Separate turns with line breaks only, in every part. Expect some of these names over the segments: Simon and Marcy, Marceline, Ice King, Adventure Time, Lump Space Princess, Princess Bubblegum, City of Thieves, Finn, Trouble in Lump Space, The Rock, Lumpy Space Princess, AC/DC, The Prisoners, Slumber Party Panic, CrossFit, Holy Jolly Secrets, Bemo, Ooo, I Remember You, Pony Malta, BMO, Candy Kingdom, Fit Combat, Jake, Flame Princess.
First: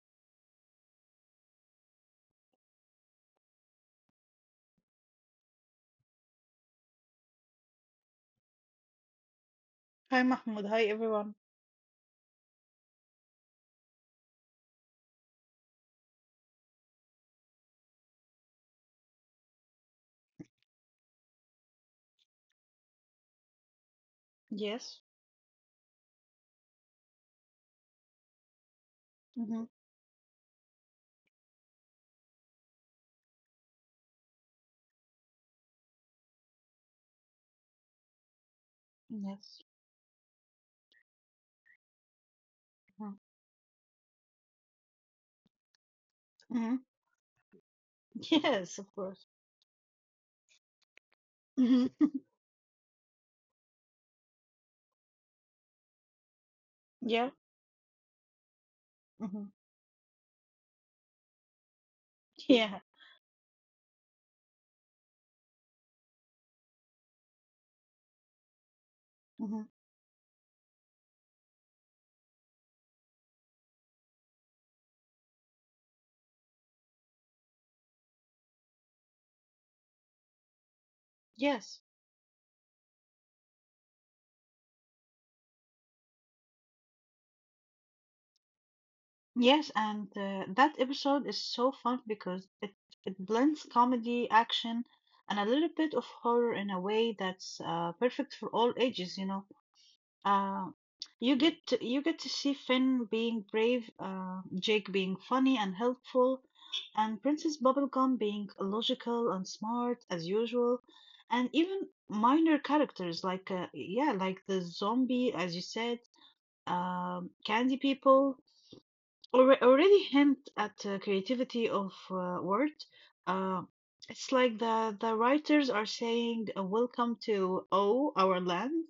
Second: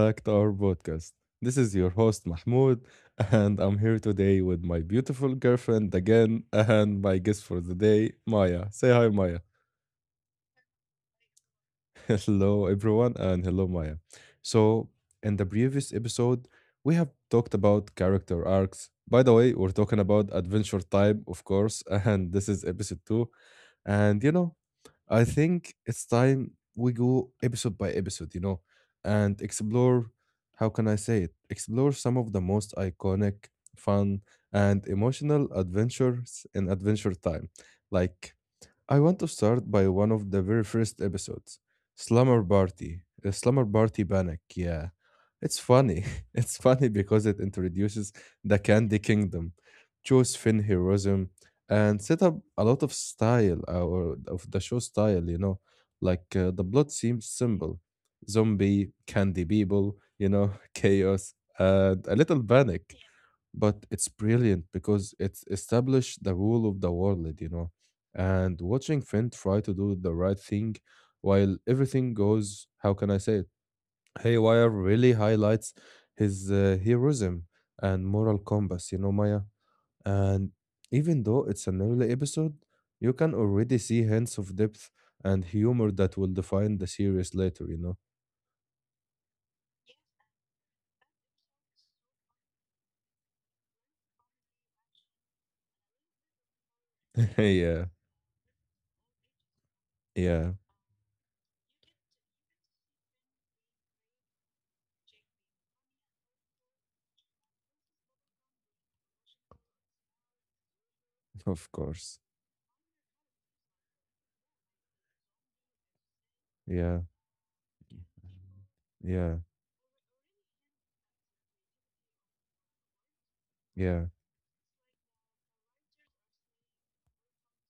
back to our podcast. This is your host, Mahmoud, and I'm here today with my beautiful girlfriend again, and my guest for the day, Maya. Say hi, Maya.
Hi Mahmoud, hi everyone.
Hello, everyone, and hello, Maya. So, in the previous episode, we have talked about character arcs. By the way, we're talking about adventure time, of course, and this is episode two. And you know,
Yes.
I think it's time we go episode by episode,
Mm-hmm.
and explore how can I say it? Explore some of the most iconic, fun, and emotional adventures in Adventure Time. Like I
Yes.
want to start by one of the very first episodes, Slumber Party Panic. Yeah, it's funny.
Mm-hmm.
It's funny because it
Yes,
introduces
of course.
the Candy Kingdom, shows Finn heroism,
Mm-hmm.
and set up a lot of style or of the show style. You know, like
Yeah.
the plot seems simple:
Mm-hmm.
zombie, candy people, chaos,
Yeah.
and a little panic, but it's brilliant because it's established the rule of the world, you know. And
Mm-hmm.
watching Finn try to do the right thing while everything goes, how can I say it? Haywire really highlights his heroism and moral compass, you know, Maya. And
Yes.
even though it's an early episode, you can already see hints of depth and humor that will define the series later, you know.
Yes, and that episode is so fun because it blends comedy, action, and a little bit of horror in a way that's perfect for all
Yeah,
ages, you know. Uh,
yeah,
you get to see Finn being brave, Jake being funny and helpful, and Princess Bubblegum being logical and smart as usual, and even minor
of
characters
course.
like yeah, like the zombie as you said, candy
Yeah,
people already hint
yeah,
at creativity of word. Uh, it's like the
yeah.
writers are saying, welcome to oh our land,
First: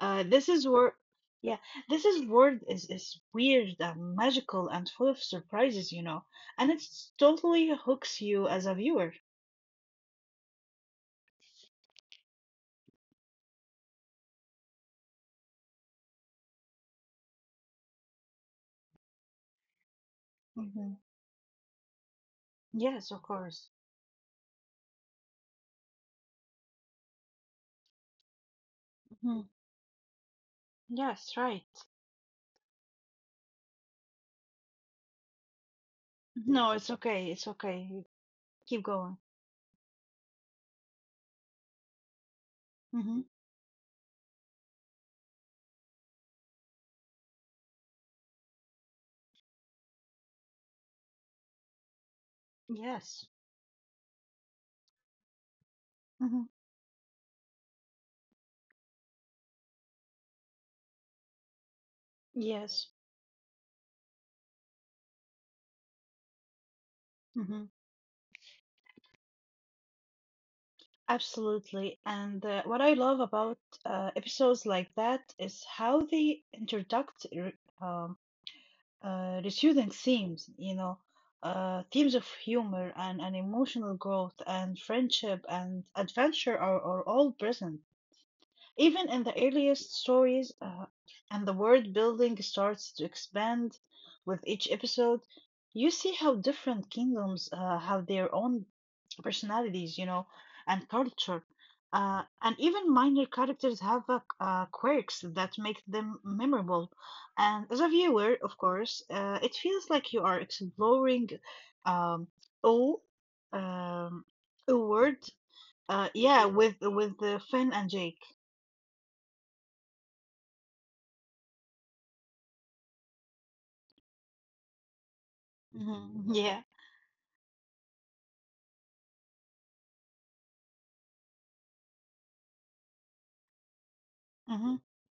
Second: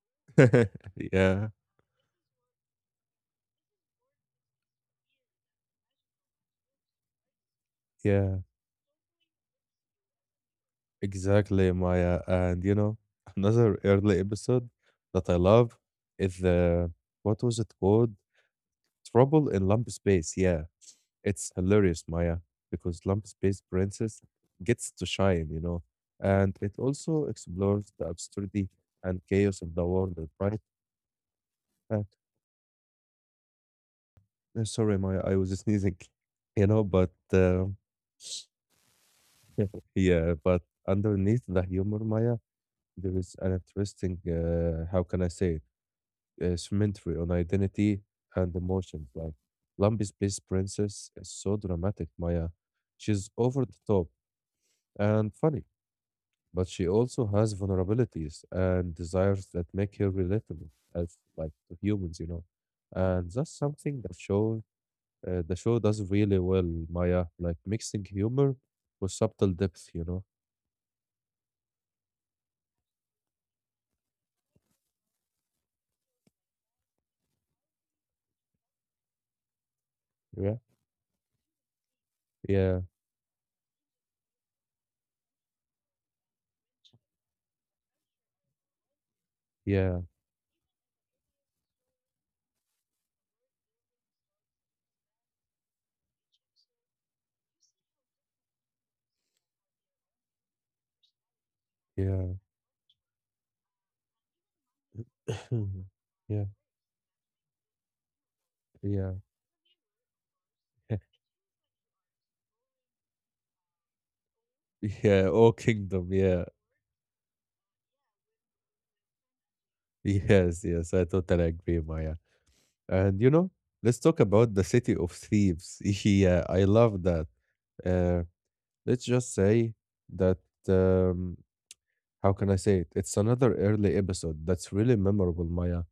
this is where,
yeah.
yeah, this is world is weird and magical and full of surprises, and it totally hooks
Yeah,
you as a viewer.
exactly, Maya. And you know, another early episode that I love is the what was it called? Trouble in Lump Space. Yeah,
Hmm.
it's hilarious, Maya, because Lump
Yes,
Space
of course.
Princess gets to shine, you know, and it also explores the absurdity and chaos of
Hmm.
the world, right?
Yes, right.
Uh, sorry, Maya, I was sneezing, you know,
No,
but
it's okay. It's okay. You Keep going.
yeah, but underneath the humor, Maya, there is
Hmm.
an interesting, how can I say it? Cemetery on identity and emotions. Like Lumpy's best Princess is so dramatic, Maya. She's
Yes.
over the top and funny, but
Hmm.
she also has vulnerabilities and desires that make her relatable as like to humans, you know. And that's
Yes.
something that show the show does really well, Maya. Like mixing
Hmm.
humor with subtle depth, you know.
Absolutely. And what I love about episodes like that is how they introduce the
Yeah,
student themes,
yeah,
themes of humor and emotional growth and friendship and adventure are all present. Even
yeah,
in the earliest stories, and the world building starts to expand with each episode, you see how different kingdoms have their own personalities, and culture.
yeah,
And even minor characters have quirks that
yeah,
make them memorable. And as a
yeah.
viewer, of course, it feels like you are exploring, um, all, um,
Yeah,
a
oh
word,
kingdom, yeah.
yeah, with Finn and Jake.
Yes, yes, I totally agree, Maya. And you know, let's talk about the city of thieves. Yeah, I love
Mm-hmm.
that.
Yeah.
Uh, let's just say that. Um, how can I say it? It's another early episode that's really memorable,
Mm-hmm.
Maya.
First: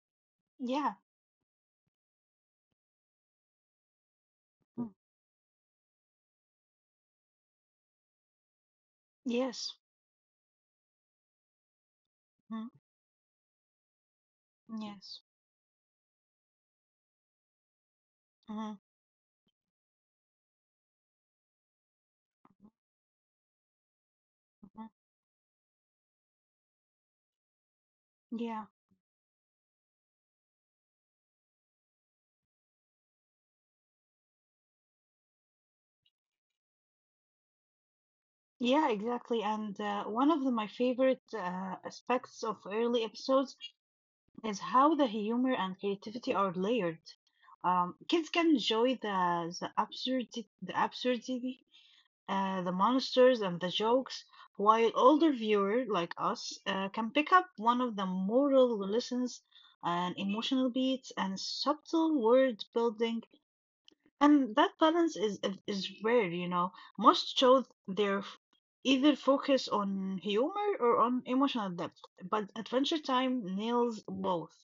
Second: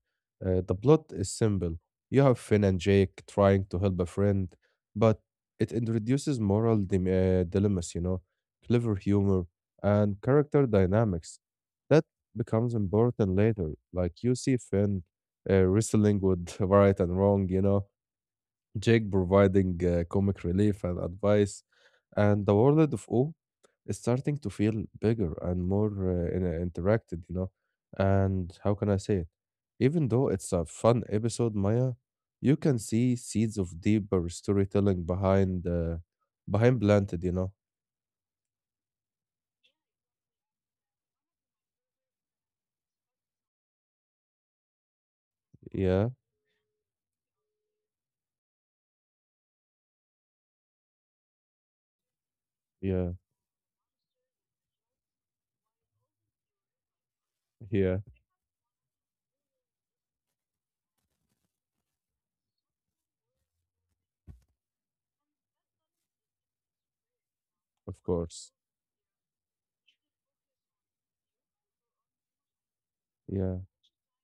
The
Yeah.
plot is simple. You have Finn and Jake trying to help a friend,
Mm.
but it introduces dilemmas, you know, clever
Yes.
humor, and character dynamics. That
Mm.
becomes important later. Like you see
Yes.
Finn wrestling with right and wrong, you know,
Mm-hmm.
Jake providing comic relief and advice, and the world of O is starting to feel
Mm-hmm.
bigger and more interacted, you know. And
Yeah.
how can I say it? Even though it's a fun episode, Maya, you can see seeds of deeper storytelling behind planted, you know.
Yeah, exactly. And one of my favorite aspects of early episodes is how the humor and
Yeah,
creativity are layered. Kids can enjoy the absurdity, the
yeah,
monsters and the jokes, while older viewers like us can pick up one of the
yeah,
moral lessons and emotional beats and subtle word building, and that balance is rare. Most shows,
of course.
either focus on humor or on emotional depth, but Adventure Time
Yeah,
nails both,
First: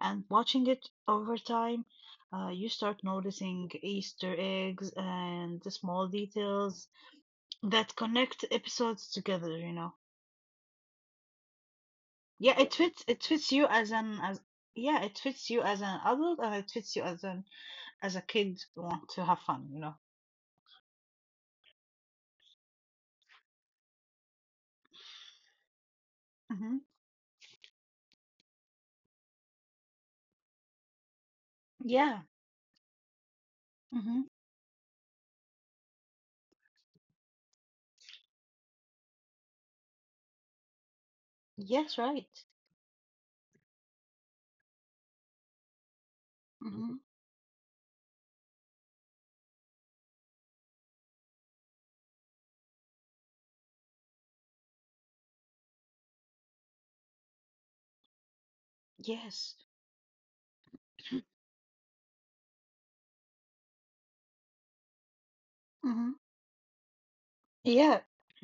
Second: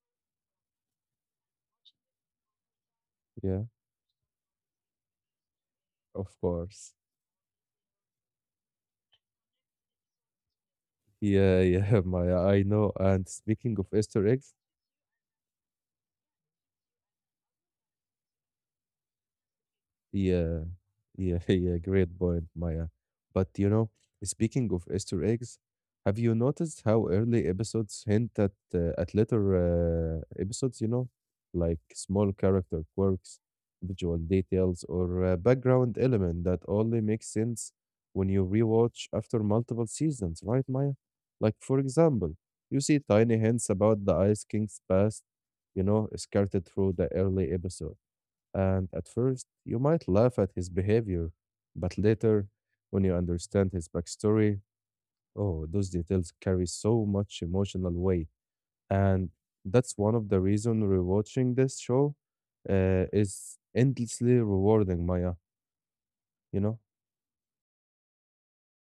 and watching it over time, you start
yeah,
noticing Easter eggs and the small
of
details
course.
that connect episodes together.
Yeah, yeah, Maya,
Yeah, it
I
fits
know.
it
And
fits you
speaking
as
of
an as,
Easter eggs,
yeah, it fits you as an adult and it fits you as an as a kid who want to have fun.
yeah, yeah, yeah, great point, Maya. But you know, speaking of Easter eggs, have you
Hmm.
noticed how early episodes hint at later episodes, you know, like small
Yeah.
character quirks, visual
Hmm.
details, or background element that only makes sense when you rewatch after multiple seasons, right, Maya? Like for example,
Yes, right.
you see tiny hints about the Ice King's past, you know, scattered through the
Hmm.
early episode, and at first, you might laugh at his behavior, but later, when you understand his backstory, oh, those details carry so much emotional weight. And
Yes.
that's one of the reasons rewatching this show is endlessly rewarding, Maya.
Hmm.
You know?
Yeah.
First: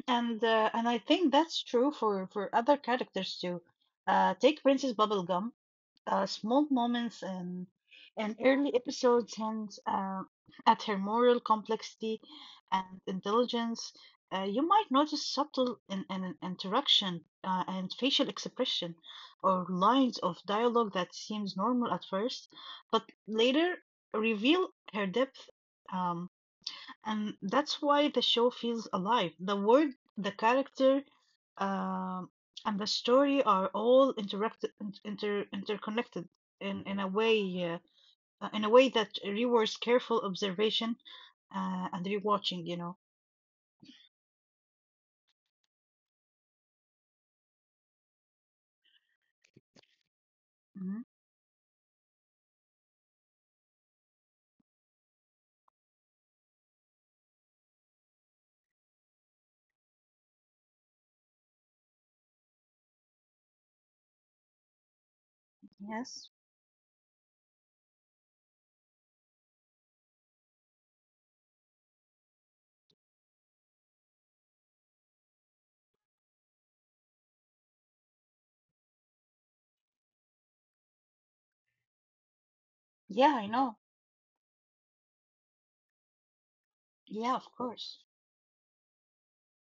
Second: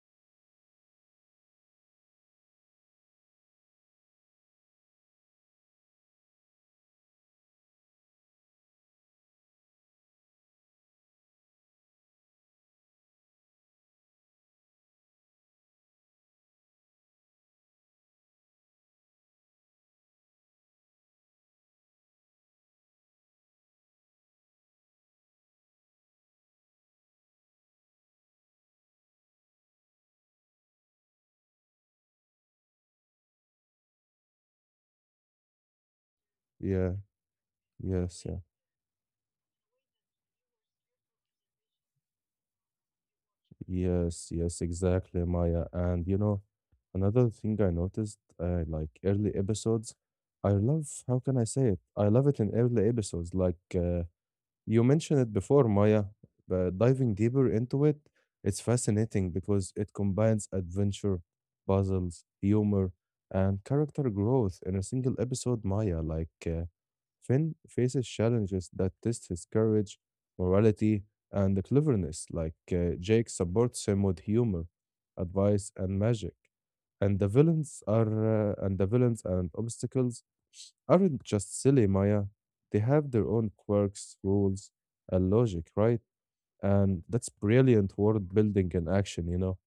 And I think that's true for other characters too. Take Princess Bubblegum. Small moments and an early episodes hints at her moral complexity and intelligence. You might notice subtle in an interaction and facial expression or lines of dialogue that seems normal at first, but later reveal her depth, um, and that's why the show feels alive. The world, the character, um, and the story are all interact inter interconnected in,
Yeah,
in a way, uh,
yes, yeah.
that rewards careful observation and rewatching.
Yes, yes, exactly, Maya. And you know, another thing I noticed, like early episodes, I love,
Hmm.
how can I say it? I love it in early episodes, like you mentioned it before, Maya, but diving deeper into it, it's fascinating because it combines adventure, puzzles, humor, and character growth in a single episode, Maya.
Yes.
Like, Finn faces challenges that test his courage, morality, and the cleverness, like Jake supports him with humor, advice, and magic. And the villains and obstacles aren't just silly, Maya. They have their
Yeah, I
own
know.
quirks, rules, and logic, right? And that's
Yeah, of course.
brilliant world building in action, you know?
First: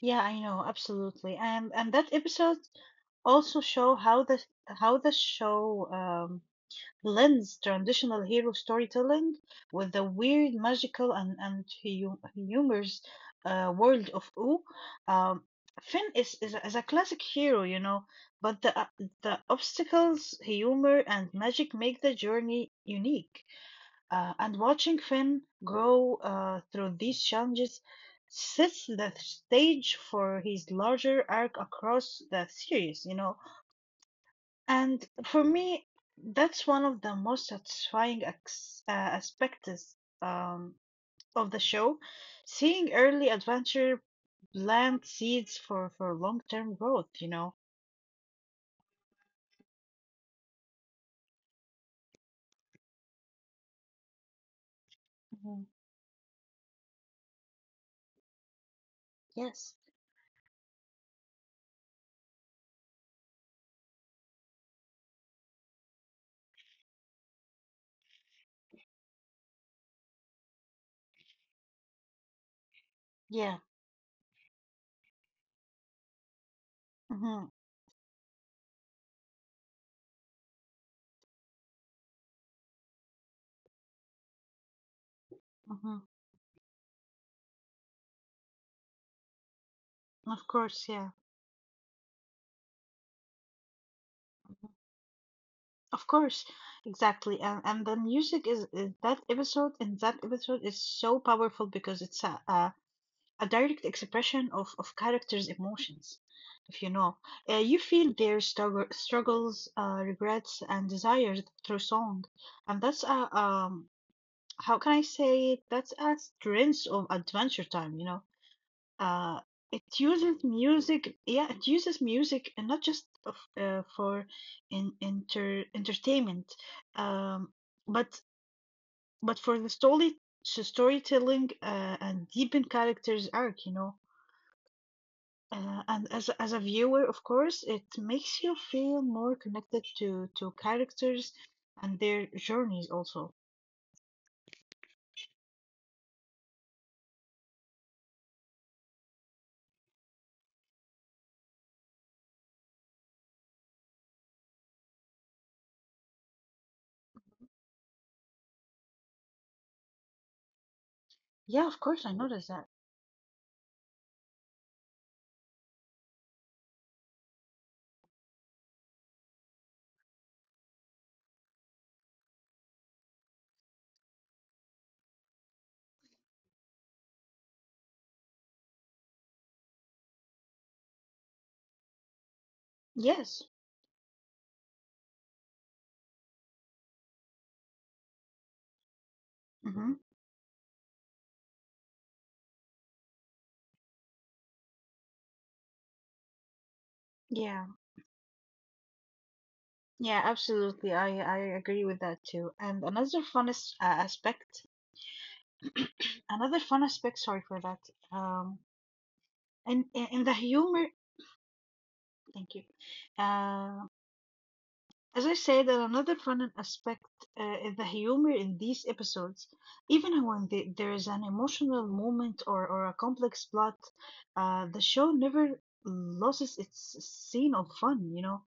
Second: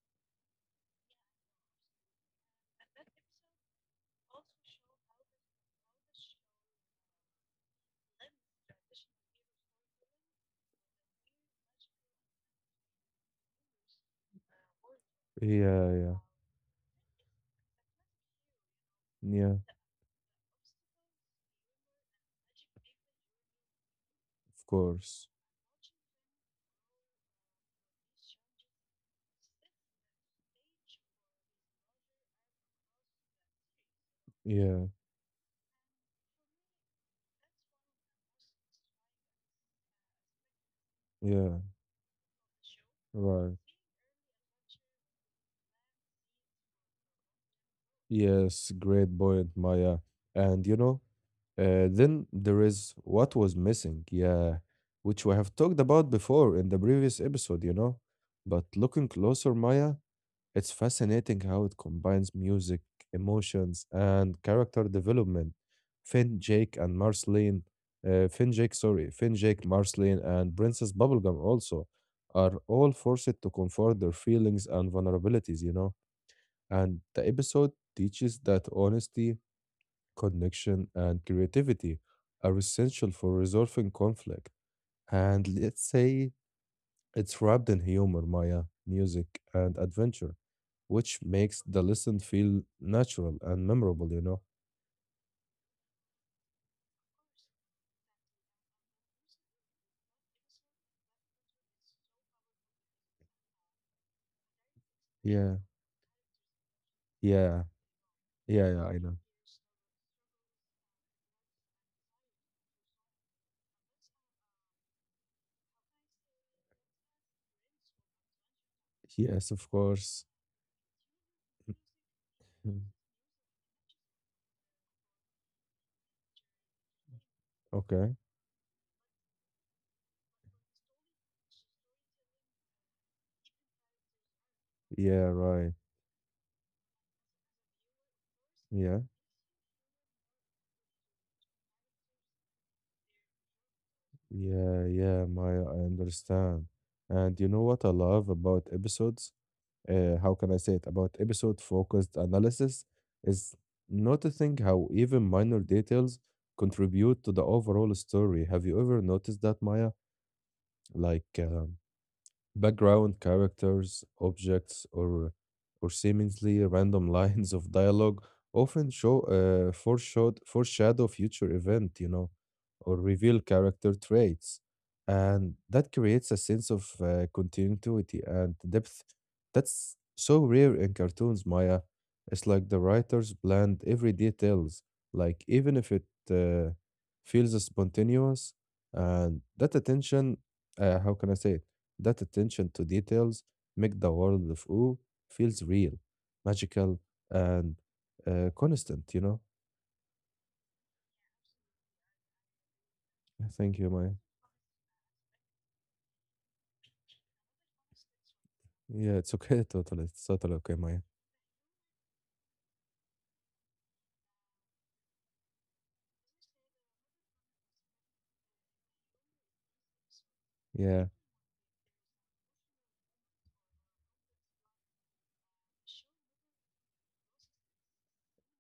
Yeah, I know, absolutely. And that episode also show how the show blends traditional hero storytelling with the weird, magical, and humorous, world of Oo. Um,
Yeah,
Finn
yeah,
is a classic hero, but the
yeah,
obstacles, humor, and magic make the journey unique. And
of
watching
course.
Finn grow through these challenges sets the stage for his larger arc across the series,
Yeah,
and for me, that's one of the most satisfying aspects, um, of the
yeah,
show. Seeing early
right.
adventure plant seeds for, long-term growth.
Yes, great point, Maya. And you know, then there is what was missing, yeah, which we have
Mhm.
talked about before in the previous episode, you know. But looking closer,
Yes.
Maya, it's fascinating how it combines music, emotions, and character development. Finn, Jake, and Marceline, Finn, Jake, sorry, Finn, Jake, Marceline, and Princess Bubblegum also are all forced to
Yeah.
comfort their feelings and vulnerabilities, you know, and the
Mm-hmm.
episode teaches that honesty, connection, and creativity are essential for resolving conflict. And let's
Mm-hmm.
say it's wrapped in humor, Maya, music, and adventure,
Of course, yeah.
which makes the listen feel natural and memorable, you know?
Of course, exactly. And the music is, that episode, in that episode is so powerful because it's a direct expression of characters'
Yeah,
emotions, if you know.
yeah,
You feel their
yeah, yeah, I know.
struggles, regrets, and desires through song. And how can I say it? That's a strength of Adventure Time, you know. Uh,
Yes, of
it
course.
uses music, yeah, and
Mm,
not just for entertainment, um,
okay.
but for the story, storytelling, and deepen characters' arc.
Yeah, right.
And as as a viewer, of course, it makes you
Yeah,
feel more connected to characters and their journeys also.
yeah, yeah, Maya, I understand. And you know what I love about episodes? How can I say it, about episode focused analysis is noticing how even minor details contribute to the overall story. Have you ever noticed that, Maya? Like,
Yeah, of course, I noticed that.
background characters, objects, or seemingly random lines of dialogue often show foreshadow future event, you know, or reveal character traits, and that creates a sense of continuity and depth. That's so rare in cartoons, Maya. It's like the writers
Yes.
planned every details, like even if it uh, feels spontaneous, and that
Mm-hmm.
attention, how can I say it? That attention to details make the world of O feels real, magical,
Yeah.
and constant, you know?
Yeah, absolutely. I agree with that too. And
Thank you, Maya.
another fun aspect, sorry for that. Um,
Yeah, it's okay,
and
totally.
in,
It's
in the
totally okay,
humor,
Maya.
thank you. Um, As I said, and another fun aspect is the humor in these episodes. Even when there
Yeah,
is an emotional moment, or a complex plot, the show never loses its scene of fun, you know,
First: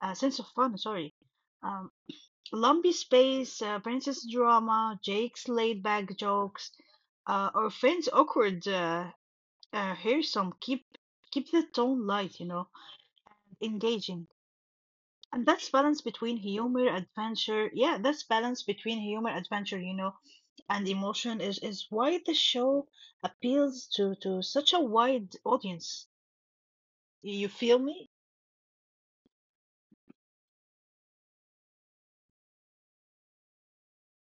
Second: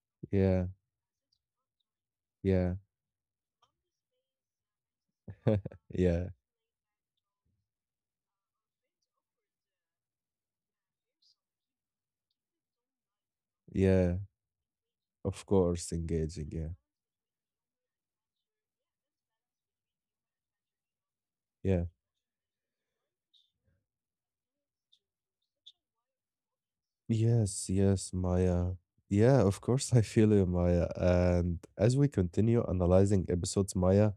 uh, sense of
yeah,
fun, sorry. Um,
yeah,
Lumpy Space, Princess Drama, Jake's laid back
yeah,
jokes, or Finn's awkward, uh, some keep the tone light,
yeah.
engaging. And
Of
that's
course,
balance between
engaging, yeah,
humor, adventure. Yeah, that's balance between humor, adventure, and emotion
yeah.
is why the show appeals to such a wide audience. You
Yes,
feel me?
yes, Maya. Yeah, of course, I feel you, Maya. And as we continue analyzing episodes, Maya,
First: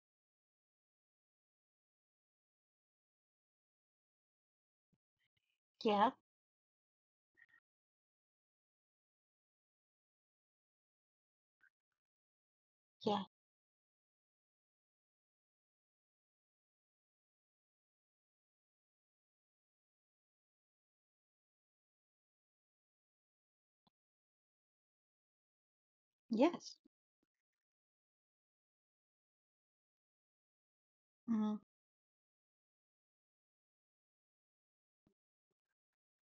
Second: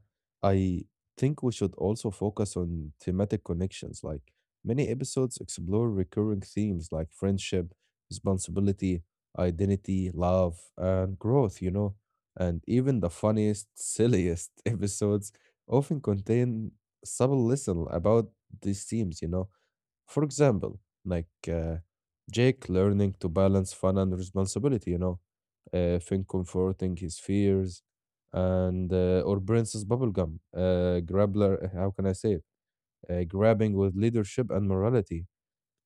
I think we should also focus on thematic connections. Like many episodes
Yeah,
explore recurring themes like friendship, responsibility, identity, love, and growth, you know. And even the
yeah,
funniest, silliest episodes often contain subtle lesson about these themes, you know, for example, like Jake learning to balance fun and responsibility, you know, Finn
yes.
comforting his fears, and or Princess Bubblegum,
Hmm.
how can I say it? Grabbing with leadership and morality.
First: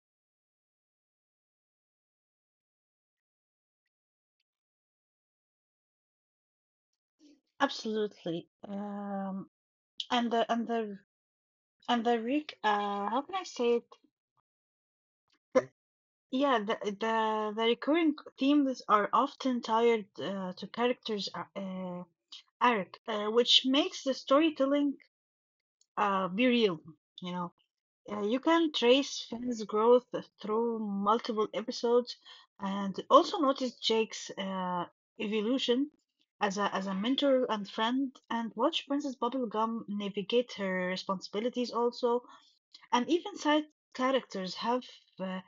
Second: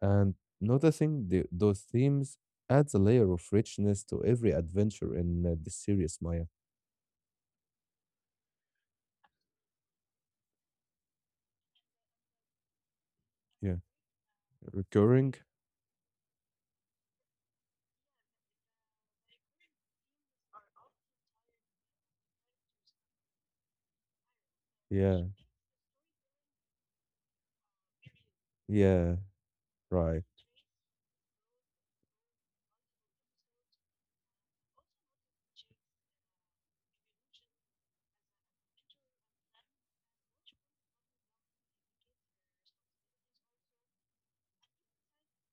And noticing those themes adds a layer of richness to every adventure in the series, Maya.
Absolutely. And the and the and the Rick, how can I
Yeah,
say it?
recurring.
The, yeah, the recurring themes are often tied to characters' arc, which makes the storytelling,
Yeah,
Be real, you know. You can
yeah,
trace Finn's growth
right.
through multiple episodes and also notice Jake's evolution as a mentor and friend and watch Princess Bubblegum navigate her responsibilities also. And even side characters uh,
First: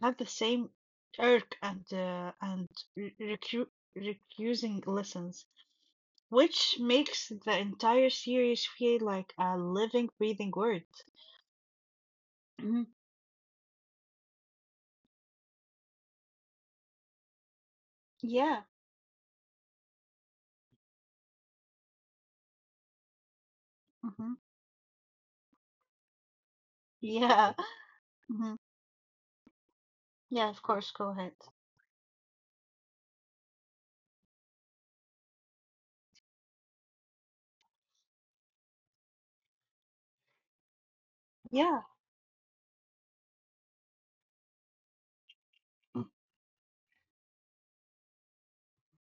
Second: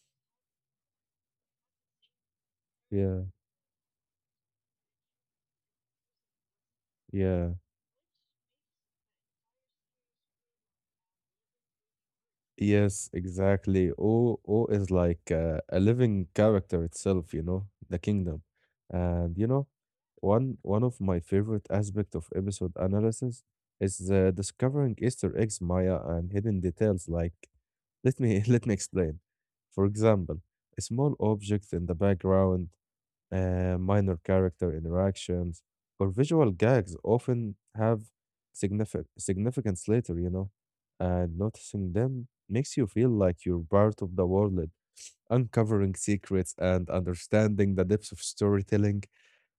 have the same arc and re-
Yeah,
recu recusing lessons, which makes
yeah.
the entire series feel like a living, breathing world. Mhm.
Yes, exactly. O O is like a living character itself, you know, the kingdom.
Yeah.
And you know, one of my favorite aspect of episode analysis is the
Mhm.
discovering Easter eggs, Maya, and hidden details. Like,
Yeah.
let me let me
Mhm.
explain. For example, a
Yeah,
small
of course, go
object in
ahead.
the background, minor character interactions, or visual gags often have significant significance later, you know, and noticing them
Yeah.
makes you feel like you're part of the world, like uncovering secrets
Mm.
and understanding the depths of storytelling.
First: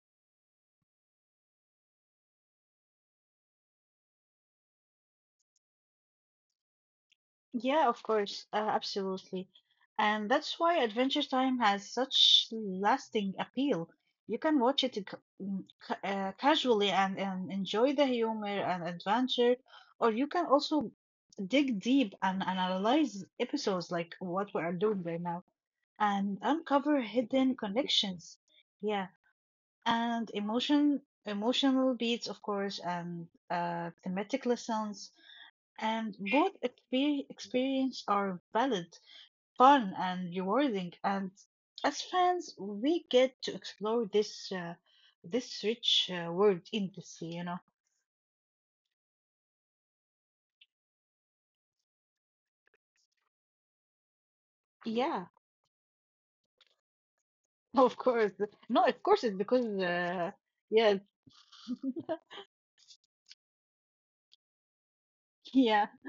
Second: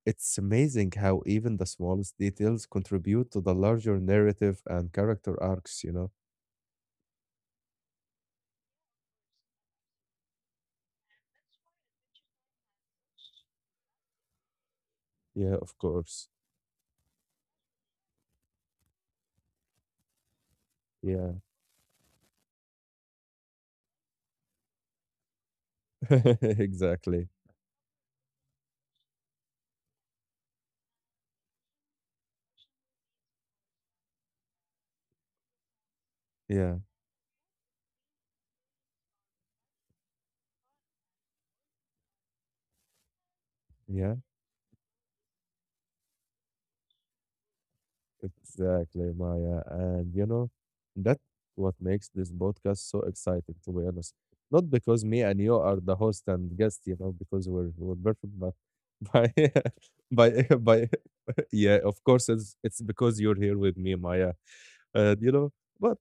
It's amazing how even the smallest details contribute to the larger narrative and character arcs, you know?
Yeah, of course. Absolutely. And that's why Adventure Time has such lasting appeal. You can watch it,
Yeah, of course.
casually, and enjoy the humor and adventure, or you can also
Yeah,
dig deep and analyze episodes like what we are doing right now and uncover
exactly.
hidden connections. Yeah. And emotional beats, of course, and thematic lessons, and both
Yeah,
experience are valid, fun and rewarding, and as fans we get to explore
yeah.
this rich, world endlessly.
Exactly, Maya. And you know, that's what makes this podcast so exciting, to be honest. Not because me
Yeah.
and you are the host and guest, you know, because we're we're
Of
perfect,
course.
but
No, of course
by
it's because
by by
yeah.
yeah, of course it's because you're here with me, Maya, and you know,
Yeah.
but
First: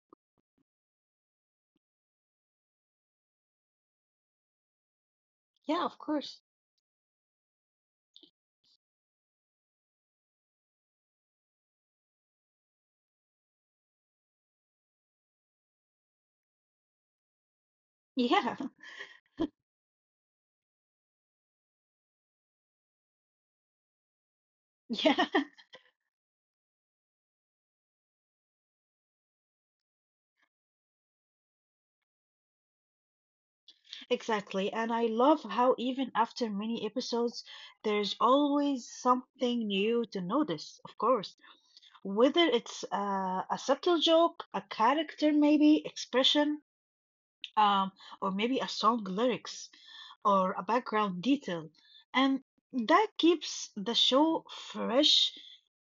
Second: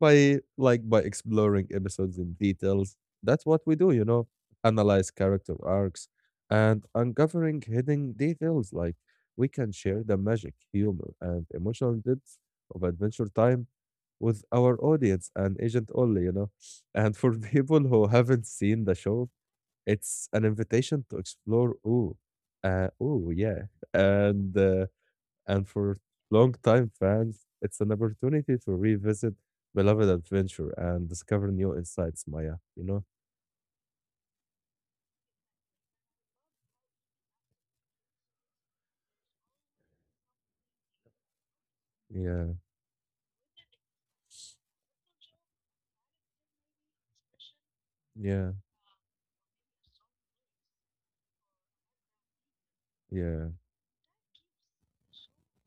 by exploring episodes in details, that's what we do, you know, analyze character
Yeah, of
arcs
course.
and uncovering hidden details, like we can share the magic humor and emotional depth of adventure time with our audience and agent only, you know. And for people
Yeah.
who haven't seen the show, it's an invitation to explore ooh, oh yeah, and uh,
Yeah.
and for long-time fans, it's an opportunity to revisit beloved adventure and discover new insights, Maya. You know?
Exactly. And I love how even after many episodes, there's always something new to notice, of course. Whether
Yeah,
it's a subtle joke, a character maybe, expression, um, or maybe
yeah,
a song lyrics or a background detail. And that
yeah,
keeps the show fresh,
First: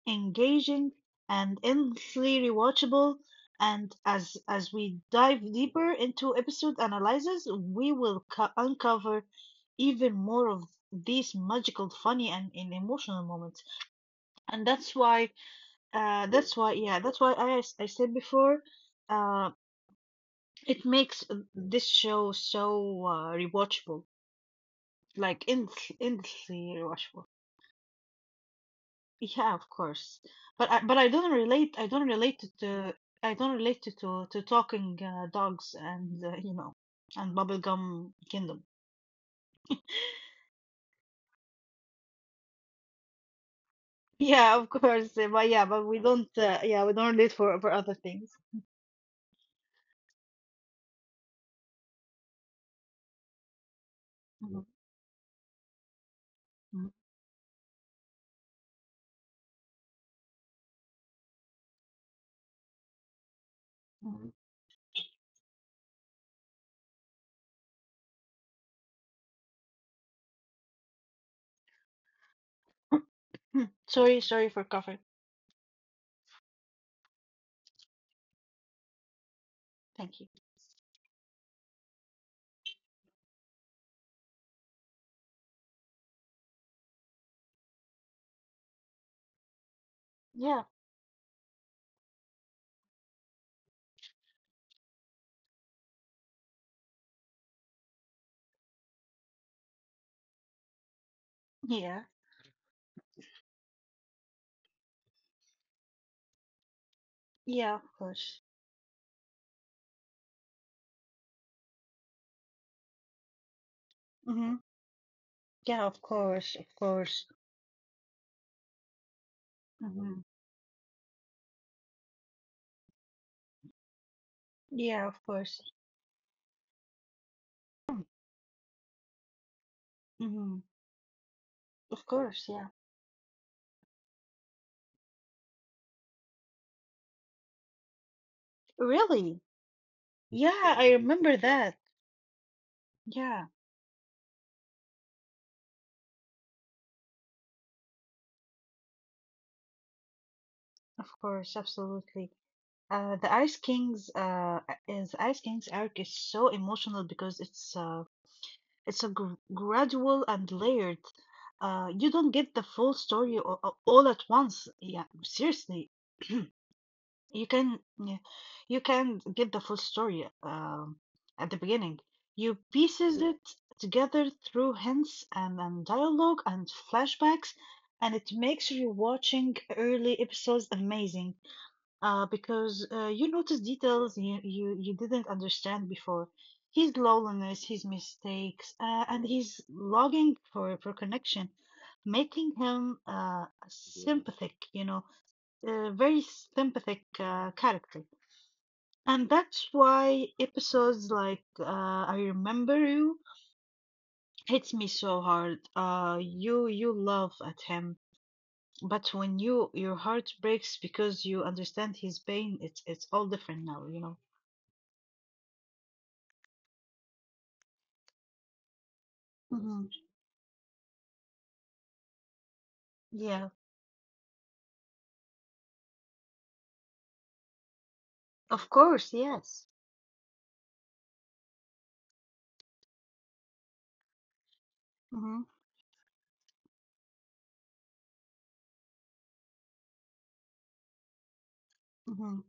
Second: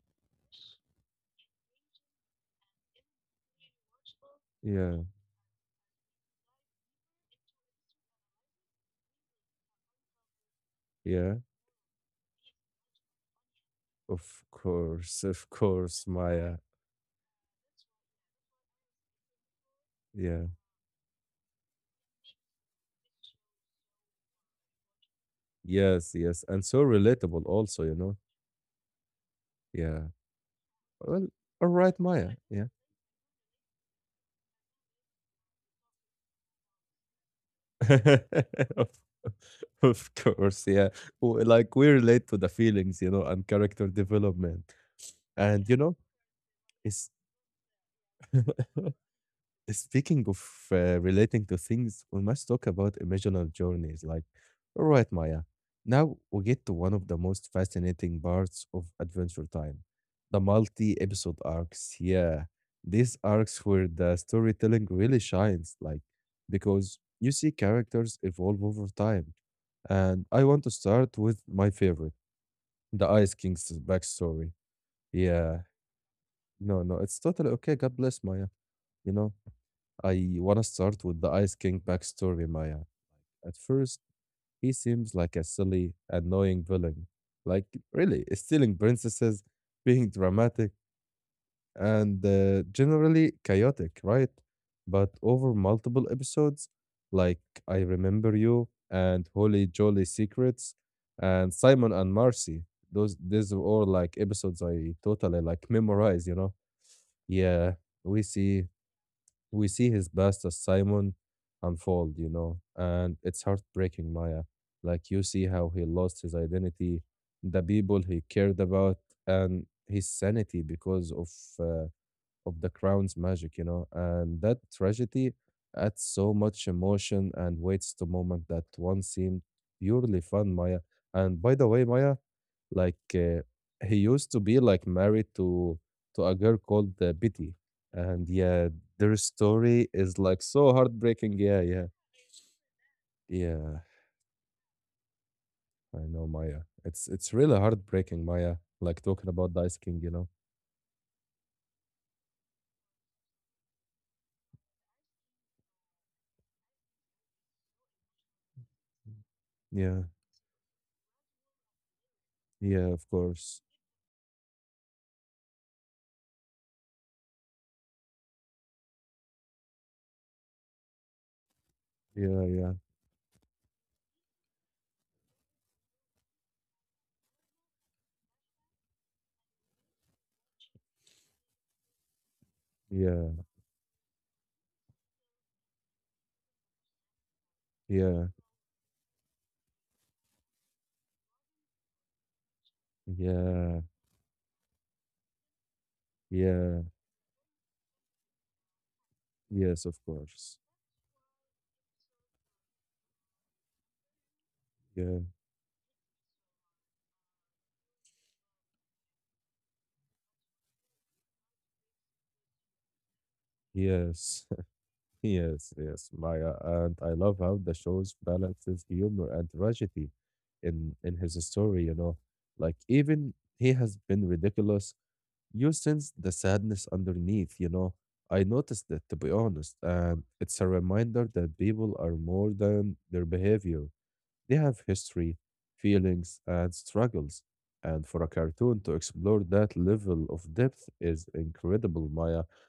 engaging, and endlessly rewatchable. And as
yeah,
we dive deeper into episode analyzes, we will uncover even more of these
yeah.
magical, funny, and emotional moments. And
Of course, Maya.
yeah, that's why I said before, uh,
Yeah,
it makes this show so rewatchable, like
yes, yes. And
endlessly
so
rewatchable.
relatable, also, you know?
Yeah, of
Yeah.
course. But I
Well,
don't
all
relate. I
right,
don't
Maya.
relate
Yeah.
to I don't relate to talking, dogs and you know and bubblegum kingdom.
of, of course, yeah. W- Like we relate to the feelings, you know, and character
Yeah, of
development.
course. But yeah,
And, you
but we
know,
don't. Yeah, we don't
it's
relate for other things.
speaking of relating to things, we must talk about emotional journeys. Like,
Mhm,
all right, Maya, now we get to one
mhm,
of the most fascinating parts of Adventure Time, the multi episode arcs. Yeah, these arcs where the
mhm.
storytelling really shines, like, because you see characters evolve over time. And I want to start with my favorite, the Ice King's
Sorry,
backstory.
sorry for coughing.
Yeah, no, no, it's totally okay. God bless Maya, you know. I
Thank you.
want to start with the Ice King backstory, Maya. At first, he seems like a silly, annoying villain. Like, really, stealing princesses, being dramatic,
Yeah,
and generally chaotic, right? But over multiple episodes, like I Remember You and Holy Jolly Secrets and Simon and
yeah,
Marcy, those these are all like episodes I totally like memorize, you know? Yeah,
yeah. Of
we
course.
see we see his past as Simon unfold, you know, and it's heartbreaking, Maya.
Hmm.
Like you see how he
Yeah,
lost
of
his
course, of
identity,
course.
the people he cared about, and his
Mm-hmm.
sanity because uh, of the crown's magic, you know, and that
Yeah,
tragedy
of course.
adds so much emotion and weights to moment that once seemed purely fun, Maya.
Hmm.
And by the way, Maya,
Of course, yeah.
like he used to be like married to a girl called Betty, and yeah, their
Really?
story is
Yeah,
like
I
so
remember that.
heartbreaking. Yeah, yeah,
Yeah,
yeah. I know Maya. It's really heartbreaking, Maya. Like talking about the Ice King, you know.
of course, absolutely. The Ice Kings arc is so emotional because it's a gr gradual
Yeah,
and layered. You don't get the full
yeah, of
story
course.
all at once. Yeah, seriously. You can yeah, you can get the full story, at the beginning. You
Yeah, yeah,
pieces it together through hints and dialogue and flashbacks, and it makes you watching early episodes amazing, because you notice
yeah,
details you didn't understand before. His loneliness, his
yeah,
mistakes, and his longing for connection, making him
yeah,
sympathetic, a very
yeah.
sympathetic, character. And that's
Yes, of
why
course.
episodes like, I Remember You, hits me so
Yeah,
hard. You love at him, but when your heart breaks because you understand his pain, it's all different now,
yes. Yes, yes, Maya, and I love how the shows balances humor and
Hmm.
tragedy in his story, you know. Like even
Yeah,
he has been ridiculous, you sense the sadness underneath, you know. I
of
noticed that to
course,
be honest,
yes.
and it's a reminder that people are more than their behavior. They have history,
Hmm.
feelings, and struggles. And for a cartoon to explore that level of depth is incredible, Maya.
Hmm.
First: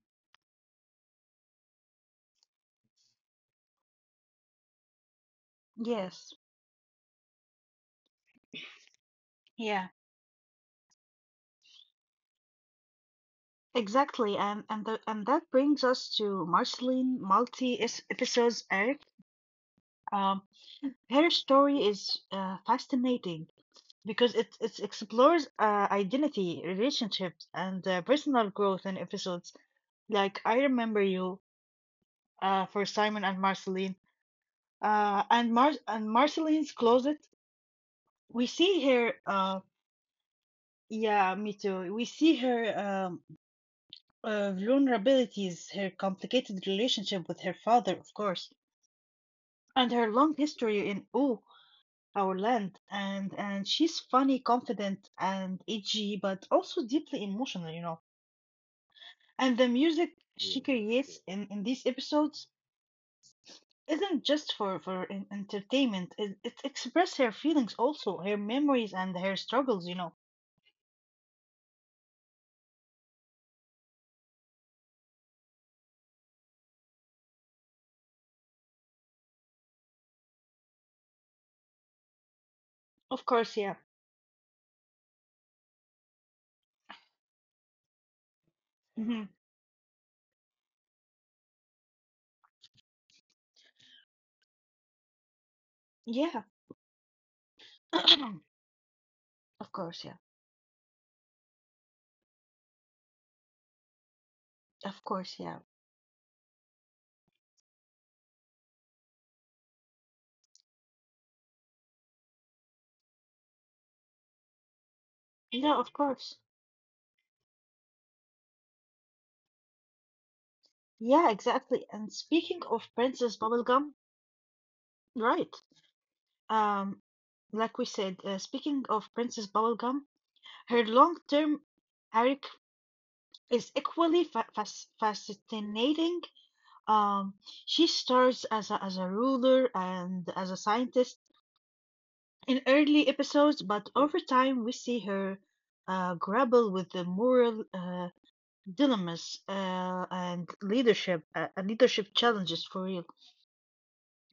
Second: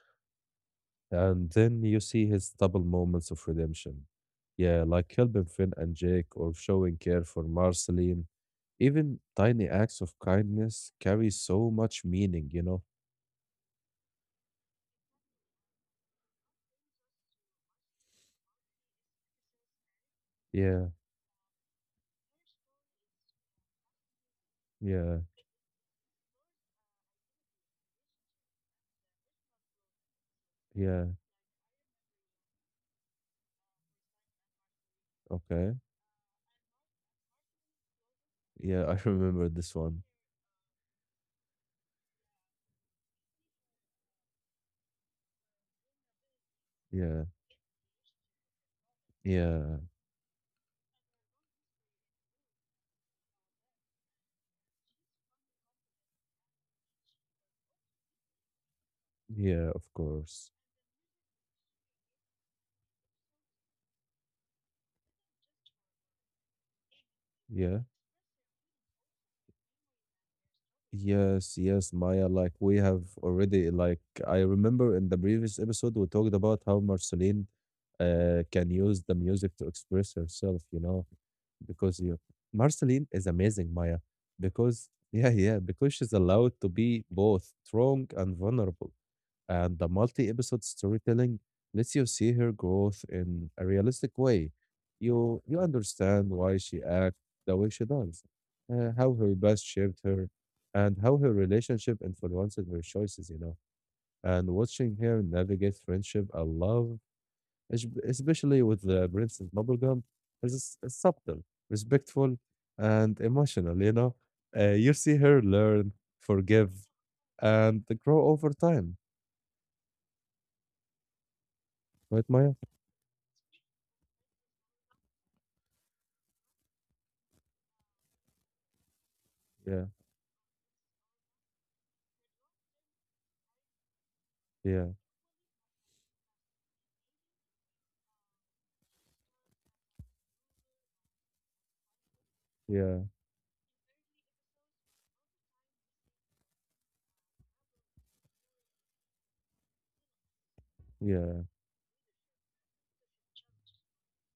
And then you see his double moments of redemption. Yeah, like helping Finn and
Yes,
Jake or showing care for Marceline. Even tiny
yeah,
acts of kindness carry so much meaning, you know?
exactly. And that brings us to Marceline multi is episodes, Eric. Um,
Yeah,
Her story is fascinating because it
yeah,
explores identity, relationships, and personal growth in episodes like I Remember
yeah.
You, for Simon and Marceline. Uh, and Mar
Okay.
and Marceline's Closet, we
Yeah,
see
I
her.
remember this one.
Yeah, me too. We see her vulnerabilities, her complicated
Yeah,
relationship with her father, of course,
yeah,
and her long history in. Oh, our land, and she's funny, confident, and edgy, but also deeply emotional, you know, and the
yeah, of
music
course.
she creates in these episodes isn't just for entertainment. It expresses her feelings,
Yeah.
also her memories and her struggles, you know.
Yes, yes, Maya. Like we have already, like I remember in the previous episode, we talked about how Marceline can use the music to express herself, you know, because you, Marceline is
Of course.
amazing,
Yeah.
Maya, because yeah, yeah, because she's allowed to be both strong and vulnerable
Hmm.
and the multi-episode storytelling lets you see her growth in a realistic way. You understand
Yeah.
why she acts the way she does, how her past
Of
shaped
course. Yeah,
her, and how her relationship influenced her choices. You know, and watching
of
her
course. Yeah,
navigate friendship and love, especially with the Princess Bubblegum, is subtle, respectful, and emotional. You know, you see her
yeah, of
learn,
course.
forgive, and grow over time.
Yeah, exactly. And
Right, Maya?
speaking of Princess Bubblegum, right. um like we said, speaking of Princess
Yeah.
Bubblegum, her long-term arc is equally
Yeah,
fascinating. Um, she starts as a ruler and as a scientist in
yeah,
early episodes, but over time we see her grapple with the moral dilemmas and leadership
yeah,
leadership challenges for real.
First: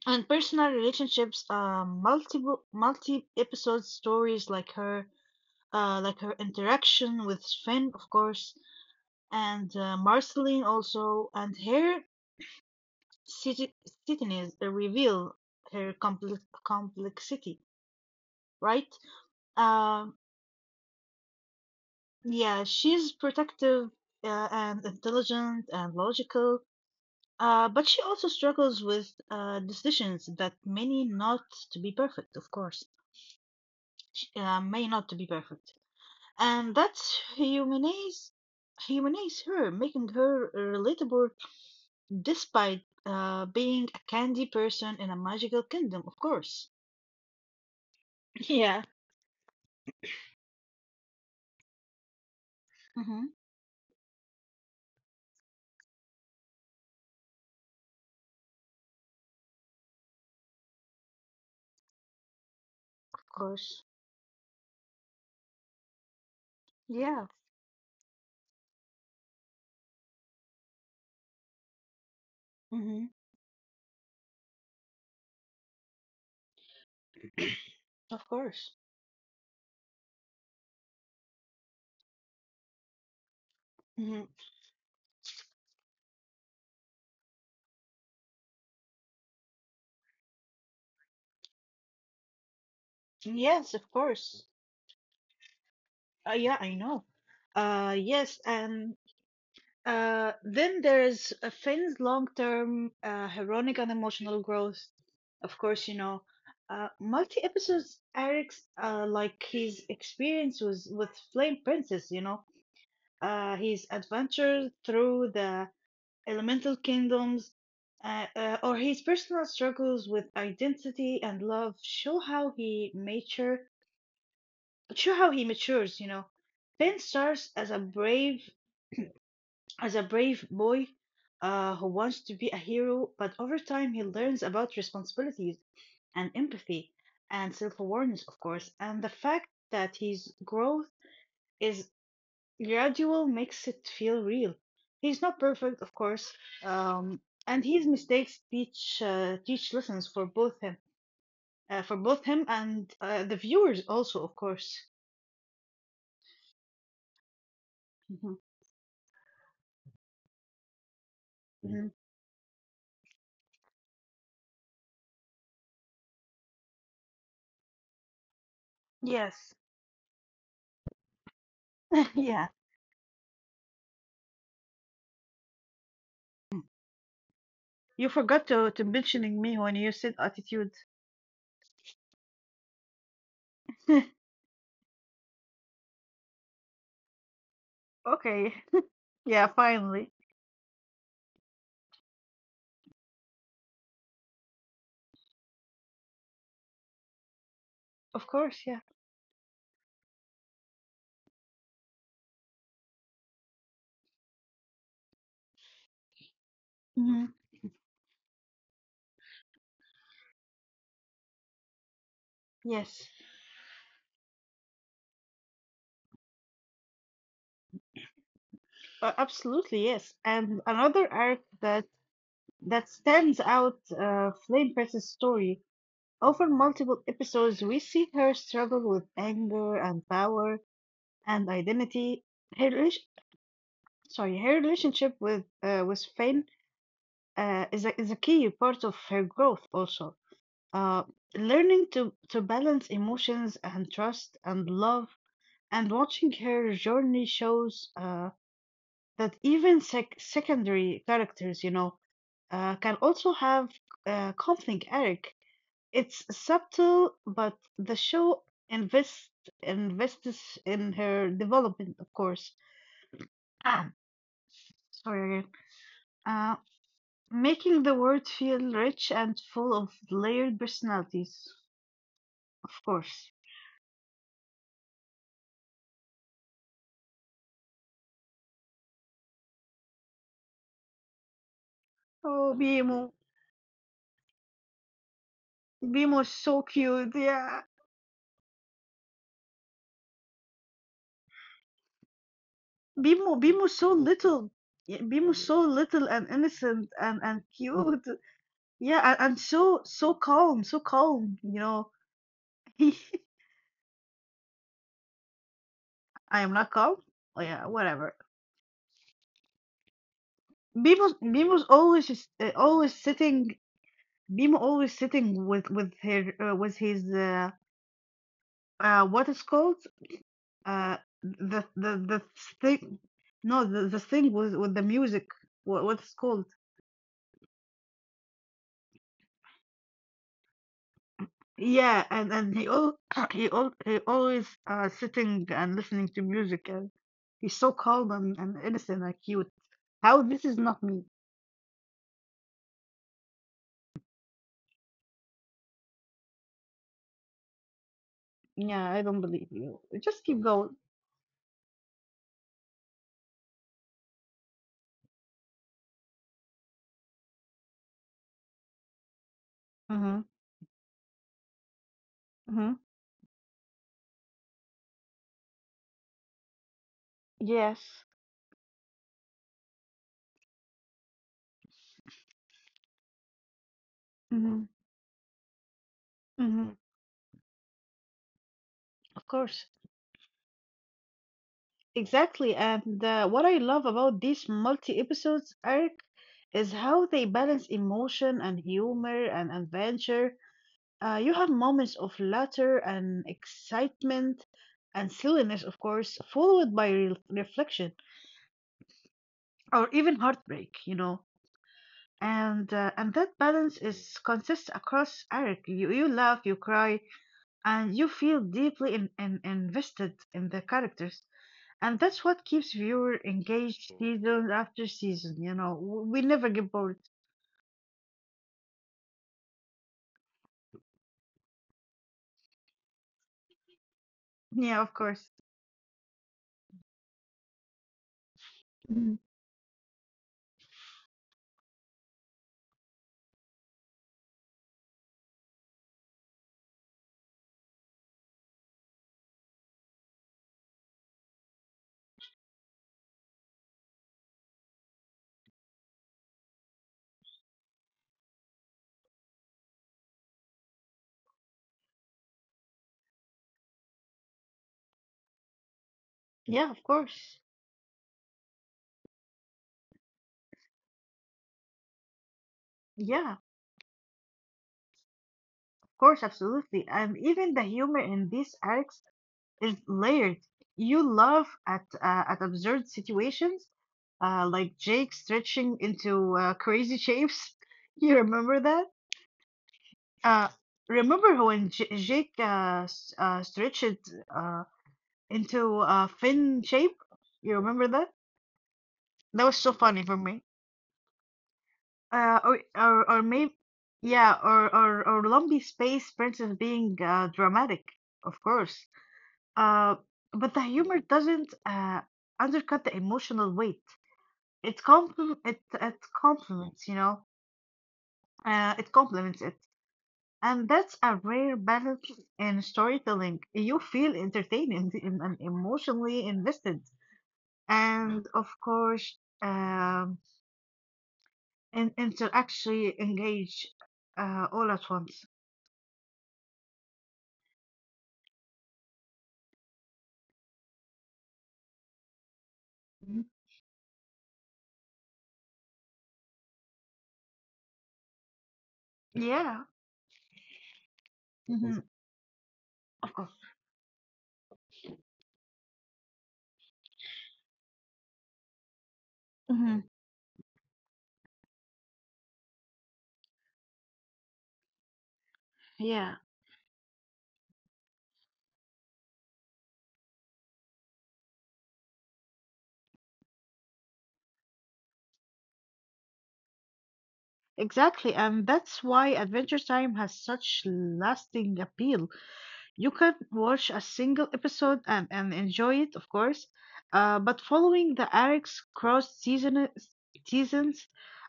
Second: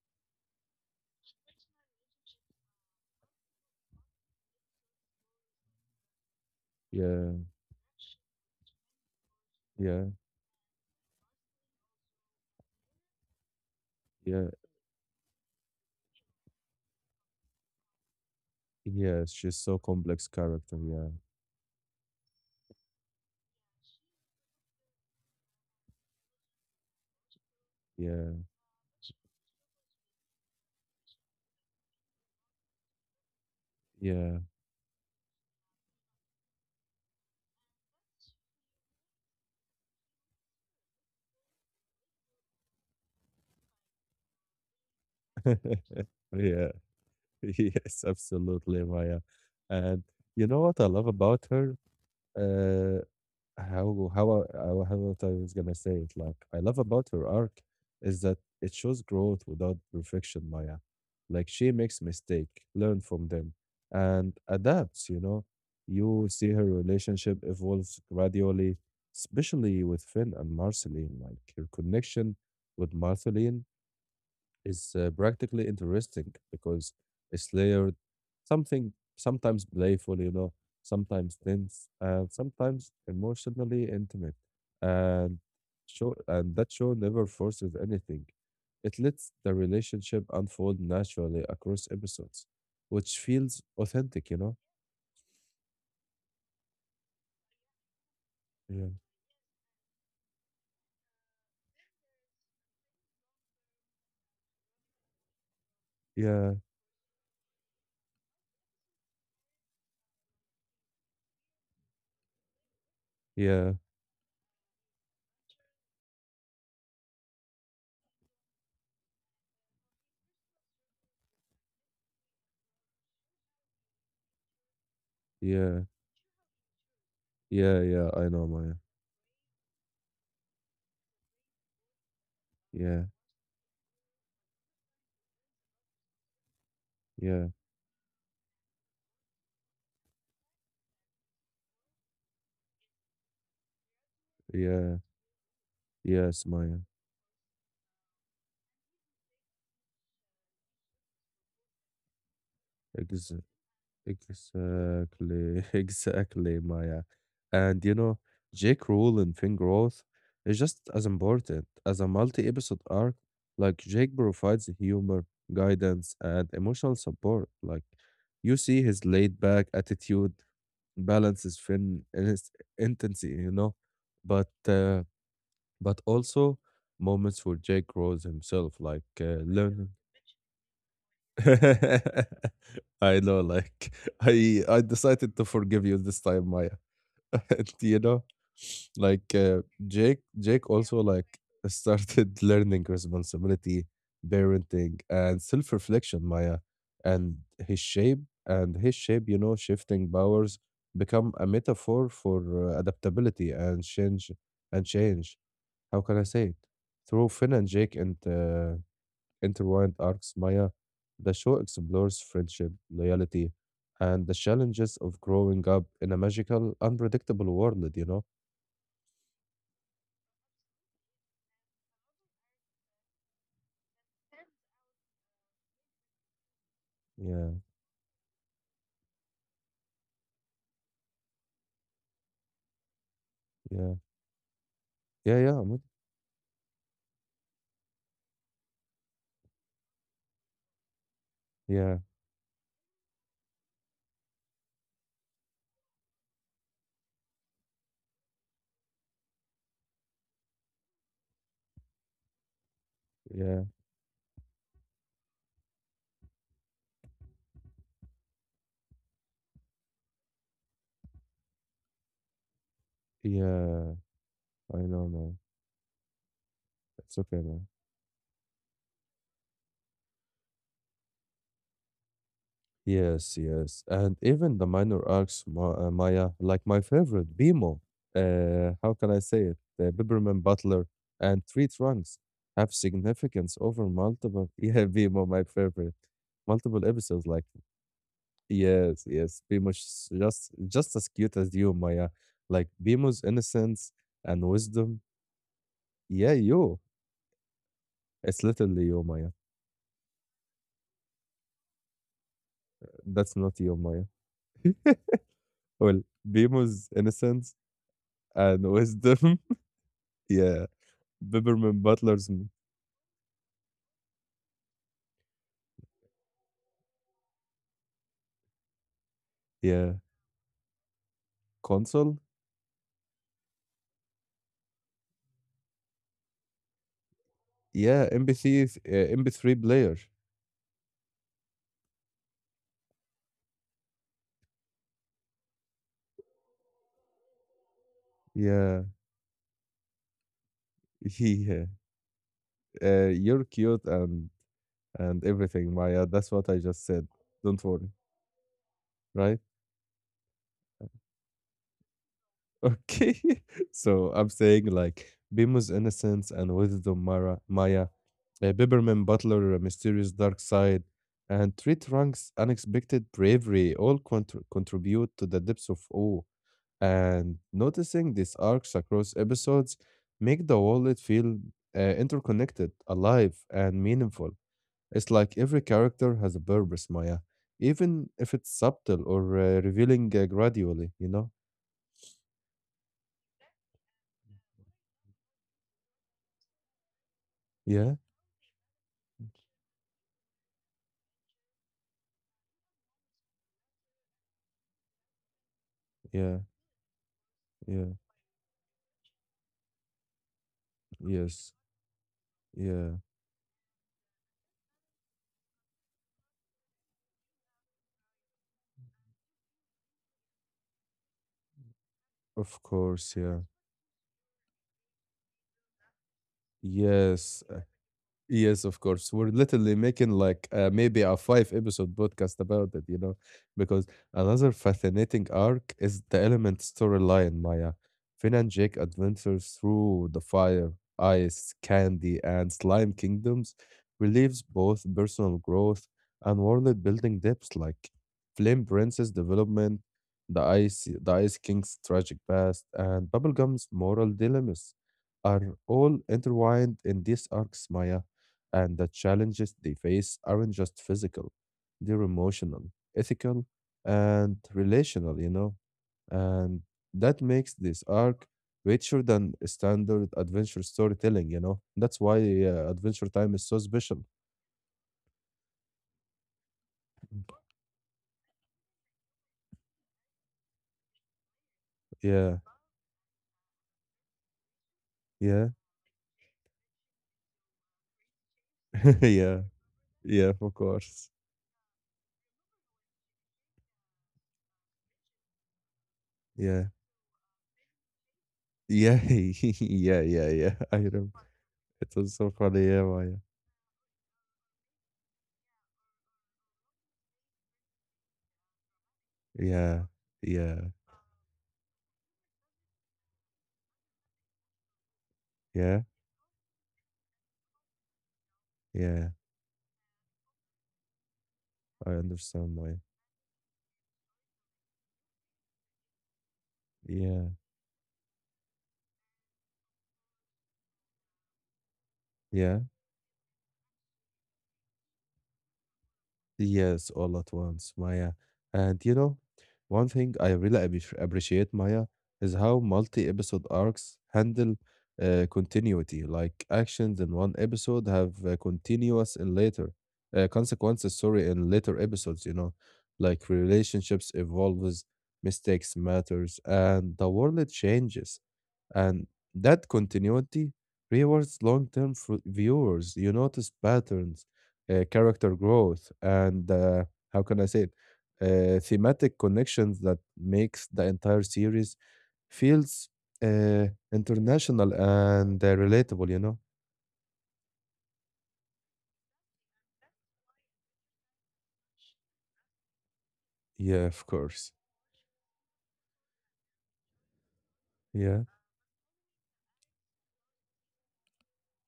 And personal relationships, multiple multi episode stories like her interaction
yeah,
with Finn, of course, and
yeah,
Marceline also, and her city
yeah,
cities reveal her complexity, right?
yeah. She's so
Um,
complex character. Yeah,
yeah, she's protective and intelligent and logical, but she also
yeah,
struggles with decisions that may not to be perfect, of course,
yeah,
may not to be perfect, and that's humanize humanize her, making her relatable despite being a candy person in a magical kingdom, of course.
yeah. Yes,
Yeah.
absolutely, Maya. And you know what I love about her? Uh,
Mm-hmm.
how I was gonna say it. Like I love about her arc is that it shows growth without perfection, Maya. Like she makes mistake, learn
Of
from them,
course.
and adapts. You know, you see her
Yeah.
relationship evolves gradually, especially with Finn and Marceline. Like her connection with
Mm-hmm.
Marceline is practically interesting because it's layered,
Of course.
something sometimes playful, you know, sometimes tense, and sometimes emotionally
Hmm.
intimate. And show and that show never forces anything. It lets the relationship unfold naturally across episodes, which feels
Yes, of
authentic, you
course.
know?
Yeah, I know. Yes,
Yeah.
and then there's Finn's long-term heroic and emotional growth. Of course, you know,
Yeah.
multi-episodes Eric's like his experience was with Flame Princess. You know,
Yeah.
his adventure through the elemental kingdoms, or his personal struggles with identity and love show how he mature show how he
Yeah.
matures, you know. Finn starts as
Yeah.
a
Yeah. I know,
brave
Maya.
boy who wants to be a
Yeah.
hero, but over time he learns about responsibilities and empathy
Yeah.
and self-awareness, of course. And the fact that his growth is gradual makes it feel real.
Yeah.
He's not perfect, of course.
Yes, Maya.
um, and his mistakes teach teach lessons for both him and
Ex-
the viewers also, of course.
Exactly, exactly, Maya. And you know,
Mhm.
Jake Rule in Finn Growth is just as
Mhm.
important
Mhm.
as a multi-episode arc. Like Jake provides humor, guidance, and emotional support. Like you see his
Yes.
laid-back attitude balances Finn in
Yeah.
his intensity, you know. But also moments where Jake
You
grows
forgot to
himself,
to
like
mentioning me when
learning
you said attitude.
I know, like I decided to forgive you this time, Maya. And, you know,
Okay.
like
Yeah,
uh,
finally,
Jake Jake also like started learning responsibility, parenting, and self-reflection, Maya. And his shape
of course, yeah.
his shape, you know, shifting powers become a metaphor for adaptability and change. How can I say it? Through
Mhm.
Finn and Jake and intertwined arcs, Maya, the show explores friendship,
Yes,
loyalty, and the challenges of growing up in a magical, unpredictable world, you know?
absolutely, yes. And another arc that stands out, Flame Press's story. Over multiple
Yeah,
episodes, we see her struggle with anger and power and identity. Her relation,
yeah,
her relationship
yeah, yeah, man.
with Finn is a key part of her growth. Also, uh, learning
Yeah,
to balance emotions and trust and love, and watching her journey shows that even secondary characters, you know, can also
yeah,
have conflict arc. It's subtle, but the show invests invests in her development, of course.
yeah.
Ah,
I know, man.
sorry again. Uh,
It's okay, man.
Making the world feel rich and full of layered personalities, of
Yes,
course.
yes. And even the minor arcs, Ma Maya, like my favorite, Bimo, how can I say it? The Biberman Butler and Three Trunks
Oh,
have
Bimo,
significance over multiple. Yeah, Bimo, my favorite.
Bimo so
Multiple
cute.
episodes, like
Yeah,
Yes, yes, Bemo's just as cute as you, Maya. Like Bemo's
Bimo, Bimo
innocence
so
and
little.
wisdom.
Yeah, Bimo so little
Yeah,
and
you.
innocent and cute.
It's literally you,
Yeah,
Maya.
and so calm, so calm. You know, I
That's not you, Maya. Well,
am not
Bemo's
calm.
innocence
Oh yeah, whatever.
and wisdom. yeah,
Mimo's
Biberman
Mimo's always
Butler's. m-
always sitting. Mimo always sitting with her with his what is
Yeah,
called, uh the
console.
thing. No, the thing with the music, what what's called.
Yeah, MP3, MP3 player.
Yeah, and he all he always sitting and listening to music, and he's so calm and
Yeah,
innocent and cute. How this is not me?
yeah. You're cute and everything, Maya. That's what I just said. Don't worry,
Yeah, I don't
right?
believe you, just keep going.
Okay. So I'm saying like Bemo's innocence and wisdom, Maya, Biberman Butler, mysterious
Mm-hmm.
dark side, and Three Trunks'
Mm-hmm.
unexpected bravery all contribute to the depths of awe. And
Yes.
noticing these arcs across episodes make the wallet feel interconnected, alive, and meaningful.
Mm-hmm.
It's like every character has a purpose, Maya, even if it's subtle or
Of course,
revealing gradually, you know?
exactly. And what I love about these multi episodes, Eric, is how they balance
Yeah,
emotion and humor and adventure. You have moments of laughter and excitement and silliness, of course,
yeah,
followed by
yeah.
reflection or even heartbreak, you know.
Yes. Yeah.
And that balance is consistent across Eric. You laugh, you cry, and you feel deeply invested in the characters. And that's what
Of
keeps
course.
viewer
Yeah.
engaged season after season, you know. We never get bored.
Yes. Yes, of course. We're literally making like maybe a five episode podcast about it, you know, because another
Yeah, of
fascinating
course.
arc is the element storyline, Maya. Finn and Jake
Mhm.
adventures through the fire, ice, candy, and slime kingdoms relieves both personal growth and world building depths like Flame Princess development, the Ice King's tragic past, and Bubblegum's moral dilemmas are all intertwined in these arcs, Maya and the challenges they face aren't just physical, they're emotional, ethical, and relational, you know. And
Yeah, of
that makes
course.
this arc richer than standard adventure storytelling, you know. That's why Adventure Time is
Yeah,
so special.
of course, absolutely. And even the humor in these arcs is layered. You laugh
Yeah,
at absurd situations, like Jake
yeah,
stretching into crazy shapes. You remember that?
yeah, yeah, of
Uh,
course.
Remember when J Jake stretched uh, into a
Yeah,
fin shape? You remember that?
yeah,
That was so
yeah,
funny
yeah,
for
yeah.
me.
I remember. It was so funny.
Or
Yeah, Maya.
maybe, yeah, or Lumpy Space Princess being dramatic, of course.
Yeah,
Uh, but
yeah,
the humor doesn't undercut the emotional weight. It compl it
yeah,
it complements, you know. It
yeah.
complements it, and that's a rare
I
balance in
understand, Maya.
storytelling. You feel entertained and emotionally invested,
Yeah,
and of course, And to
yeah.
actually engage, all at once.
Yes, all at once, Maya. And you know, one thing I really appreciate, Maya, is how
Mhm.
multi-episode arcs handle continuity. Like actions in one episode have continuous in later
Yeah.
consequences. Sorry, in later
Mhm. Exactly.
episodes, you know, like
Of course.
relationships evolves, mistakes matters, and the world changes, and that
Mhm.
continuity rewards long-term viewers. You notice patterns character growth
Yeah.
and how can I say it? Thematic connections that makes the entire series feels uh, international and relatable. You know?
Exactly. And that's why Adventure Time has such lasting appeal. You can
Yeah, of
watch a
course.
single episode and, enjoy it, of course. But
Yeah,
following the arcs cross seasons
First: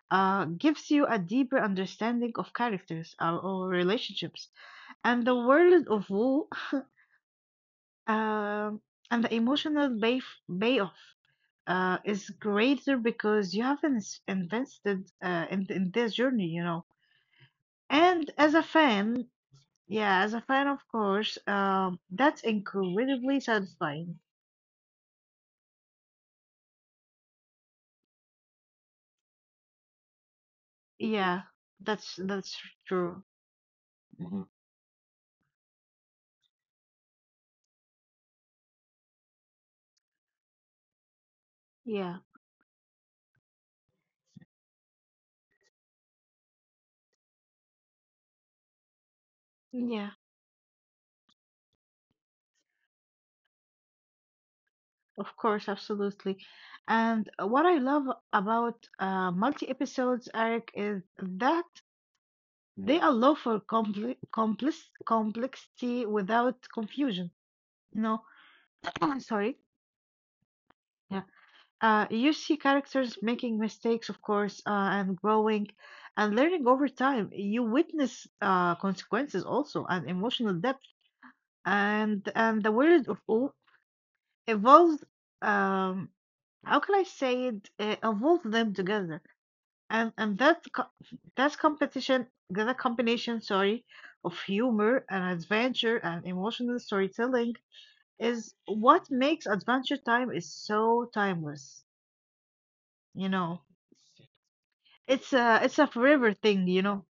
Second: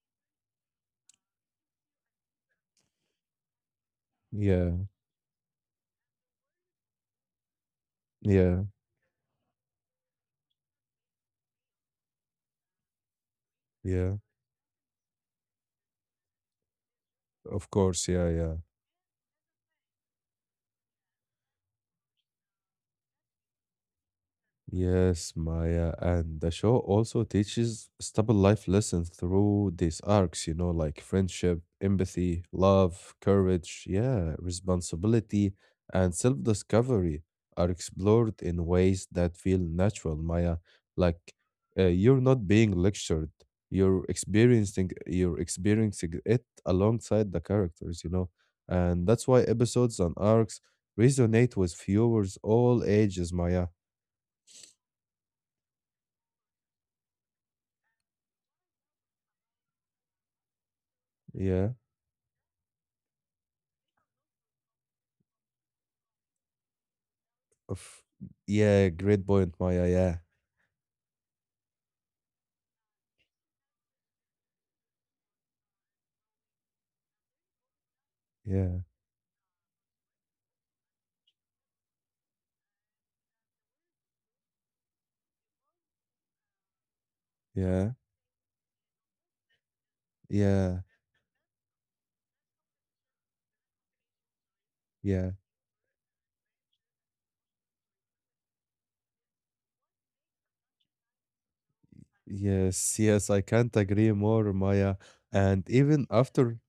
gives you a deeper understanding of characters or relationships
yeah,
and the world of Wu.
yeah,
Um, and the emotional payoff is greater because you have
yeah.
invested in this journey, you know.
Of course,
And
yeah,
as
yeah.
a fan, yeah, as a fan, of course, that's incredibly satisfying.
Yes, Maya, and the show also teaches stable life lessons through these arcs, you know, like
Yeah,
friendship,
that's
empathy,
true.
love, courage,
Mhm.
yeah, responsibility, and self-discovery are explored in ways that feel natural, Maya. Like
Yeah,
you're not being lectured, you're experiencing it alongside the characters, you know, and that's why episodes
yeah,
and arcs resonate with viewers all ages, Maya.
of course, absolutely. And what I love about multi episodes, Eric, is that.
Yeah.
They allow for complexity without confusion. You
Of
know,
yeah, great
sorry.
point, Maya. Yeah,
Yeah. You see characters making mistakes, of course, and growing and learning over time. You witness
yeah,
consequences also and emotional depth. And the world of O evolved. Um, how can I say it?
yeah,
Evolved them together. And
yeah,
that's a combination, sorry, of humor and
yeah.
adventure and emotional storytelling, is what makes Adventure Time is so timeless,
Yes,
you
yes, I
know.
can't agree more, Maya.
It's a, it's a
And
forever
even
thing, you
after,
know.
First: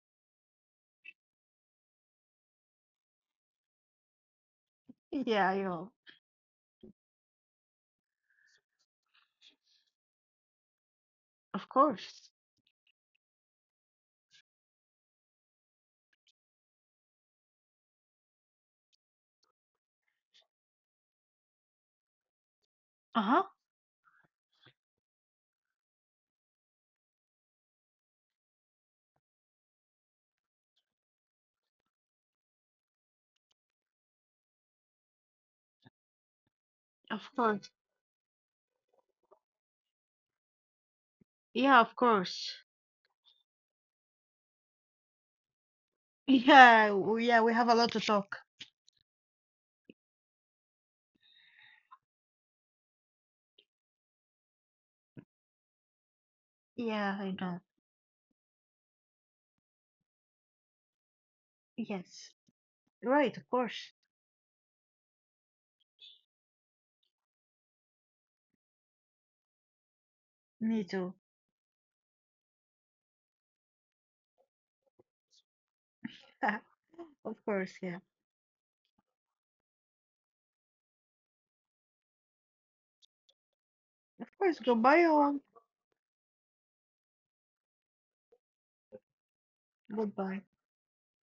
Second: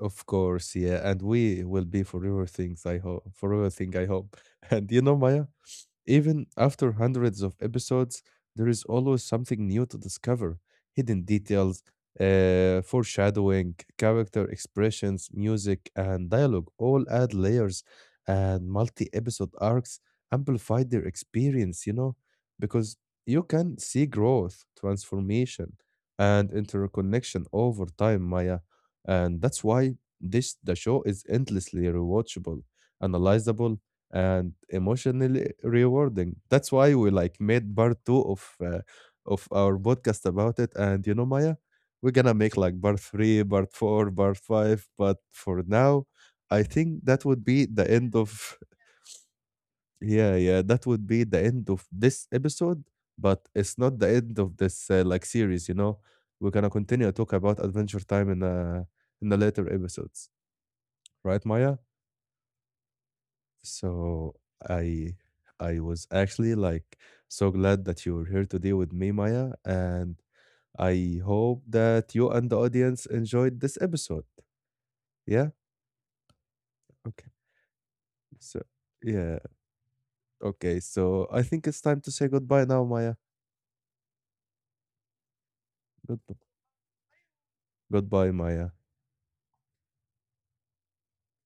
of course, yeah, and we will be forever things, I hope. Forever thing, I hope. And you know, Maya,
Yeah, yo.
even after hundreds of episodes, there is always something new to discover hidden
Of
details,
course.
foreshadowing, character expressions, music, and dialogue all add layers, and multi episode arcs amplify their experience, you know, because you
Uh-huh.
can see growth, transformation, and interconnection over time, Maya. And that's why this the show is endlessly rewatchable, analyzable, and emotionally rewarding. That's why we like
Of
made part
course.
two of our podcast about it. And you know, Maya, we're
Yeah,
gonna
of
make like
course.
part three, part four, part five. But for now, I think that would be
Yeah,
the
we have a
end
lot to
of
talk.
yeah, yeah. That would be the end of this episode. But it's not the end of this like series. You know, we're gonna continue to talk
Yeah,
about
I know.
Adventure Time in the later episodes, right, Maya?
Yes. Right, of course.
So I I was actually like so glad that you were here today with me, Maya, and
Me too.
I hope that you and the audience enjoyed this episode. Yeah? Okay.
Of course, yeah.
So yeah. Okay. So I think it's time to say goodbye now, Maya.
Of course, goodbye all.
Good, goodbye, Maya.
Goodbye.